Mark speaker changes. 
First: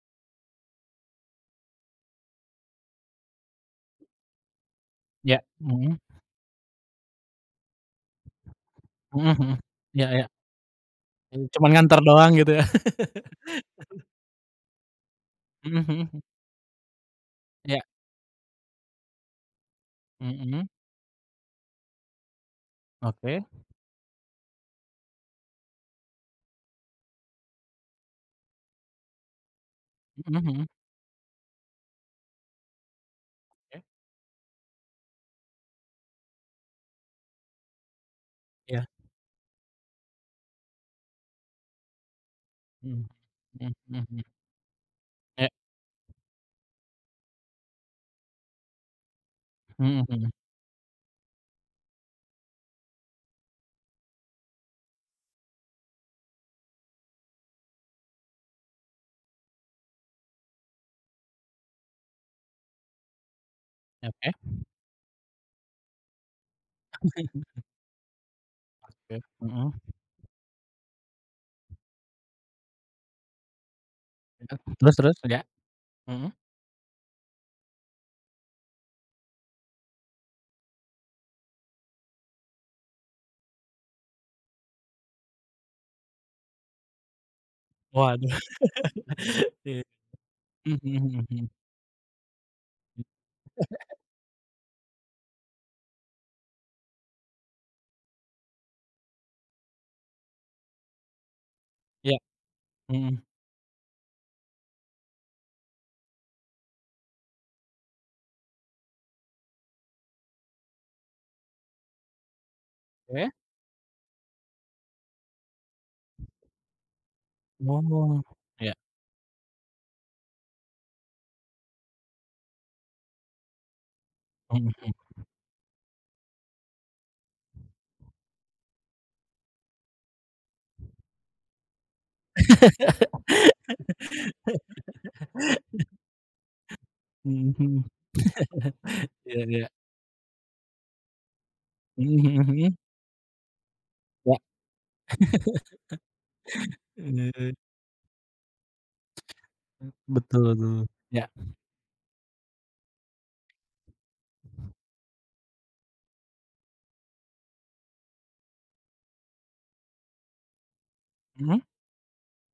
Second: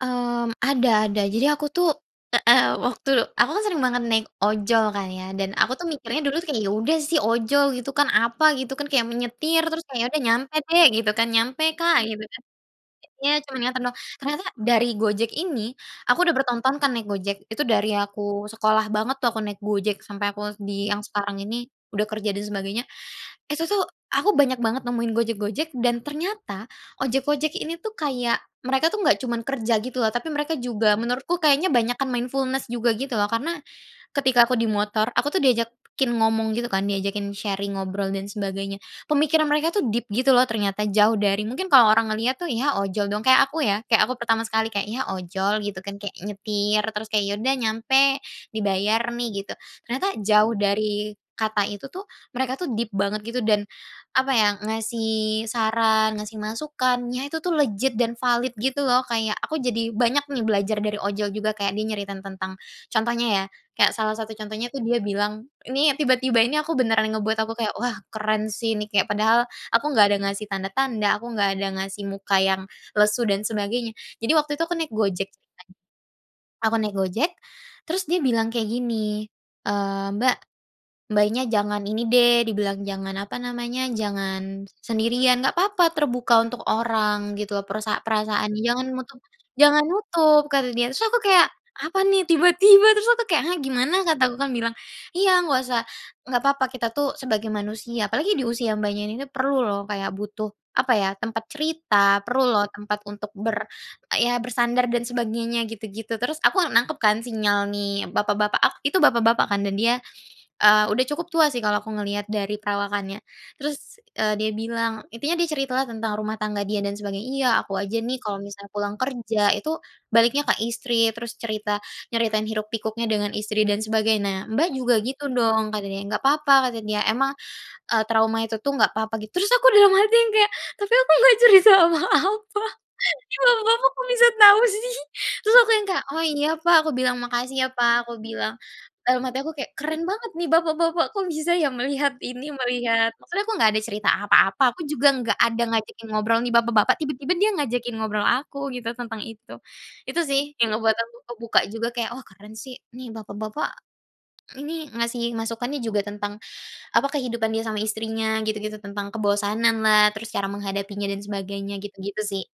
Speaker 1: Mmm, ada ada. Jadi aku tuh, eee, waktu aku kan sering banget naik ojol kan ya
Speaker 2: Ya,
Speaker 1: dan aku tuh
Speaker 2: mhm.
Speaker 1: mikirnya dulu tuh kayak ya udah sih ojol gitu kan apa gitu kan, kayak
Speaker 2: Mhm mhm,
Speaker 1: menyetir terus kayak ya
Speaker 2: ya
Speaker 1: udah
Speaker 2: ya.
Speaker 1: nyampe dek gitu kan,
Speaker 2: [unintelligible]
Speaker 1: nyampe
Speaker 2: cuma
Speaker 1: kak
Speaker 2: nganter
Speaker 1: gitu
Speaker 2: doang
Speaker 1: kan.
Speaker 2: gitu ya.
Speaker 1: Iya cuman nganter doang, ternyata dari Gojek ini,
Speaker 2: Mhm mhm
Speaker 1: aku
Speaker 2: mhm.
Speaker 1: udah bertahun-tahun kan naik Gojek, itu
Speaker 2: Ya.
Speaker 1: dari aku sekolah banget tuh aku naik Gojek sampai aku
Speaker 2: Mhm.
Speaker 1: di yang sekarang ini udah kerja dan sebagainya,
Speaker 2: Oke.
Speaker 1: itu tuh aku banyak banget nemuin Gojek-Gojek dan ternyata ojek-ojek ini tuh kayak mereka tuh enggak cuman kerja gitu loh tapi
Speaker 2: Mhm
Speaker 1: mereka
Speaker 2: mhm.
Speaker 1: juga menurutku kayaknya banyakan mindfulness juga gitu loh karena,
Speaker 2: Oke.
Speaker 1: ketika aku di motor aku tuh diajakin ngomong gitu kan, diajakin sharing ngobrol dan sebagainya.
Speaker 2: Iya.
Speaker 1: Pemikiran mereka tuh deep gitu loh ternyata jauh dari mungkin kalau orang ngelihat tuh ya
Speaker 2: Mhm
Speaker 1: ojol dong, kayak aku
Speaker 2: mhm
Speaker 1: ya kayak
Speaker 2: mhm
Speaker 1: aku
Speaker 2: mhm.
Speaker 1: pertama sekali kayak ya
Speaker 2: Oke.
Speaker 1: ojol gitu kan, kayak nyetir terus kayak ya udah nyampe, dibayar nih gitu.
Speaker 2: Mhm
Speaker 1: Ternyata
Speaker 2: mhm.
Speaker 1: jauh dari kata itu tuh mereka tuh deep banget gitu dan, apa ya, ngasih saran ngasih masukan ya itu tuh legit dan valid gitu loh, kayak aku jadi banyak nih belajar dari ojol juga kayak dia nyeritain tentang, contohnya ya kayak salah
Speaker 2: Oke,
Speaker 1: satu
Speaker 2: mhm.
Speaker 1: contohnya tuh dia bilang, ini tiba-tiba ini aku beneran ngebuat aku kayak wah keren sih ini kayak
Speaker 2: Oke,
Speaker 1: padahal
Speaker 2: mhm.
Speaker 1: aku nggak ada ngasih tanda-tanda, aku nggak ada ngasih muka yang lesu dan sebagainya. Jadi
Speaker 2: Iya,
Speaker 1: waktu itu aku naik
Speaker 2: terus terus
Speaker 1: Gojek
Speaker 2: udah?
Speaker 1: kan,
Speaker 2: Mhm.
Speaker 1: aku naik Gojek, terus dia bilang kayak gini, eee, "Mbak, Mbaknya, jangan ini deh" dibilang jangan, apa namanya, "jangan sendirian, nggak papa terbuka untuk orang gitu loh," perasa
Speaker 2: Waduh.
Speaker 1: "perasaan jangan nutup jangan
Speaker 2: Oke,
Speaker 1: nutup" kata
Speaker 2: mhm
Speaker 1: dia terus
Speaker 2: mhm
Speaker 1: aku
Speaker 2: mhm
Speaker 1: kayak
Speaker 2: mhm.
Speaker 1: apa nih tiba-tiba terus aku kayak, "hah, gimana?" Kataku kan bilang, "iya nggak usah nggak papa kita tuh sebagai manusia apalagi di usia, Mbaknya, ini nih perlu loh kayak butuh," apa ya, "tempat
Speaker 2: Iya,
Speaker 1: cerita, perlu loh tempat
Speaker 2: mhm.
Speaker 1: untuk" ber "ya bersandar dan sebagainya" gitu-gitu. Terus aku nangkep kan sinyal nih bapak-bapak, ak itu bapak-bapak kan dan dia, eee, udah cukup tua sih kalau aku ngelihat dari perawakannya.
Speaker 2: Oke.
Speaker 1: Terus, eee, dia bilang intinya dia cerita lah tentang rumah tangga dia dan sebagainya, "iya aku aja nih
Speaker 2: Oh,
Speaker 1: kalau misalnya
Speaker 2: iya.
Speaker 1: pulang kerja itu baliknya ke istri terus cerita nyeritain hiruk pikuknya dengan istri dan sebagainya. Nah,
Speaker 2: Mhm
Speaker 1: Mbak,
Speaker 2: mhm.
Speaker 1: juga gitu dong" katanya, "nggak papa kata dia, emang," eee, "trauma itu tuh nggak papa" gitu, terus aku dalam hati yang kayak, "tapi aku nggak cerita apa-apa, ini bapak-bapak kok bisa tahu sih," terus aku yang kayak, "oh iya, Pak," aku bilang,
Speaker 2: Mhm
Speaker 1: "makasih ya,
Speaker 2: mhm.
Speaker 1: Pak," aku bilang. Dalam hati
Speaker 2: Iya
Speaker 1: aku
Speaker 2: iya.
Speaker 1: kayak keren banget nih bapak-bapak kok bisa ya melihat
Speaker 2: Mhm
Speaker 1: ini,
Speaker 2: mhm mhm.
Speaker 1: melihat maksudnya aku nggak ada cerita
Speaker 2: Ya.
Speaker 1: apa-apa, aku juga enggak ada ngajakin ngobrol nih bapak-bapak tiba-tiba dia
Speaker 2: [unintelligible]
Speaker 1: ngajakin ngobrol aku gitu tentang itu, itu sih
Speaker 2: Betul
Speaker 1: yang
Speaker 2: tuh.
Speaker 1: ngebuat aku
Speaker 2: Ya.
Speaker 1: kebuka juga kayak wah keren sih nih bapak-bapak, ini ngasih masukannya juga tentang, apa kehidupan dia sama istrinya gitu-gitu, tentang kebosanan lah terus cara menghadapinya dan
Speaker 2: Mhm.
Speaker 1: sebagainya, gitu-gitu sih.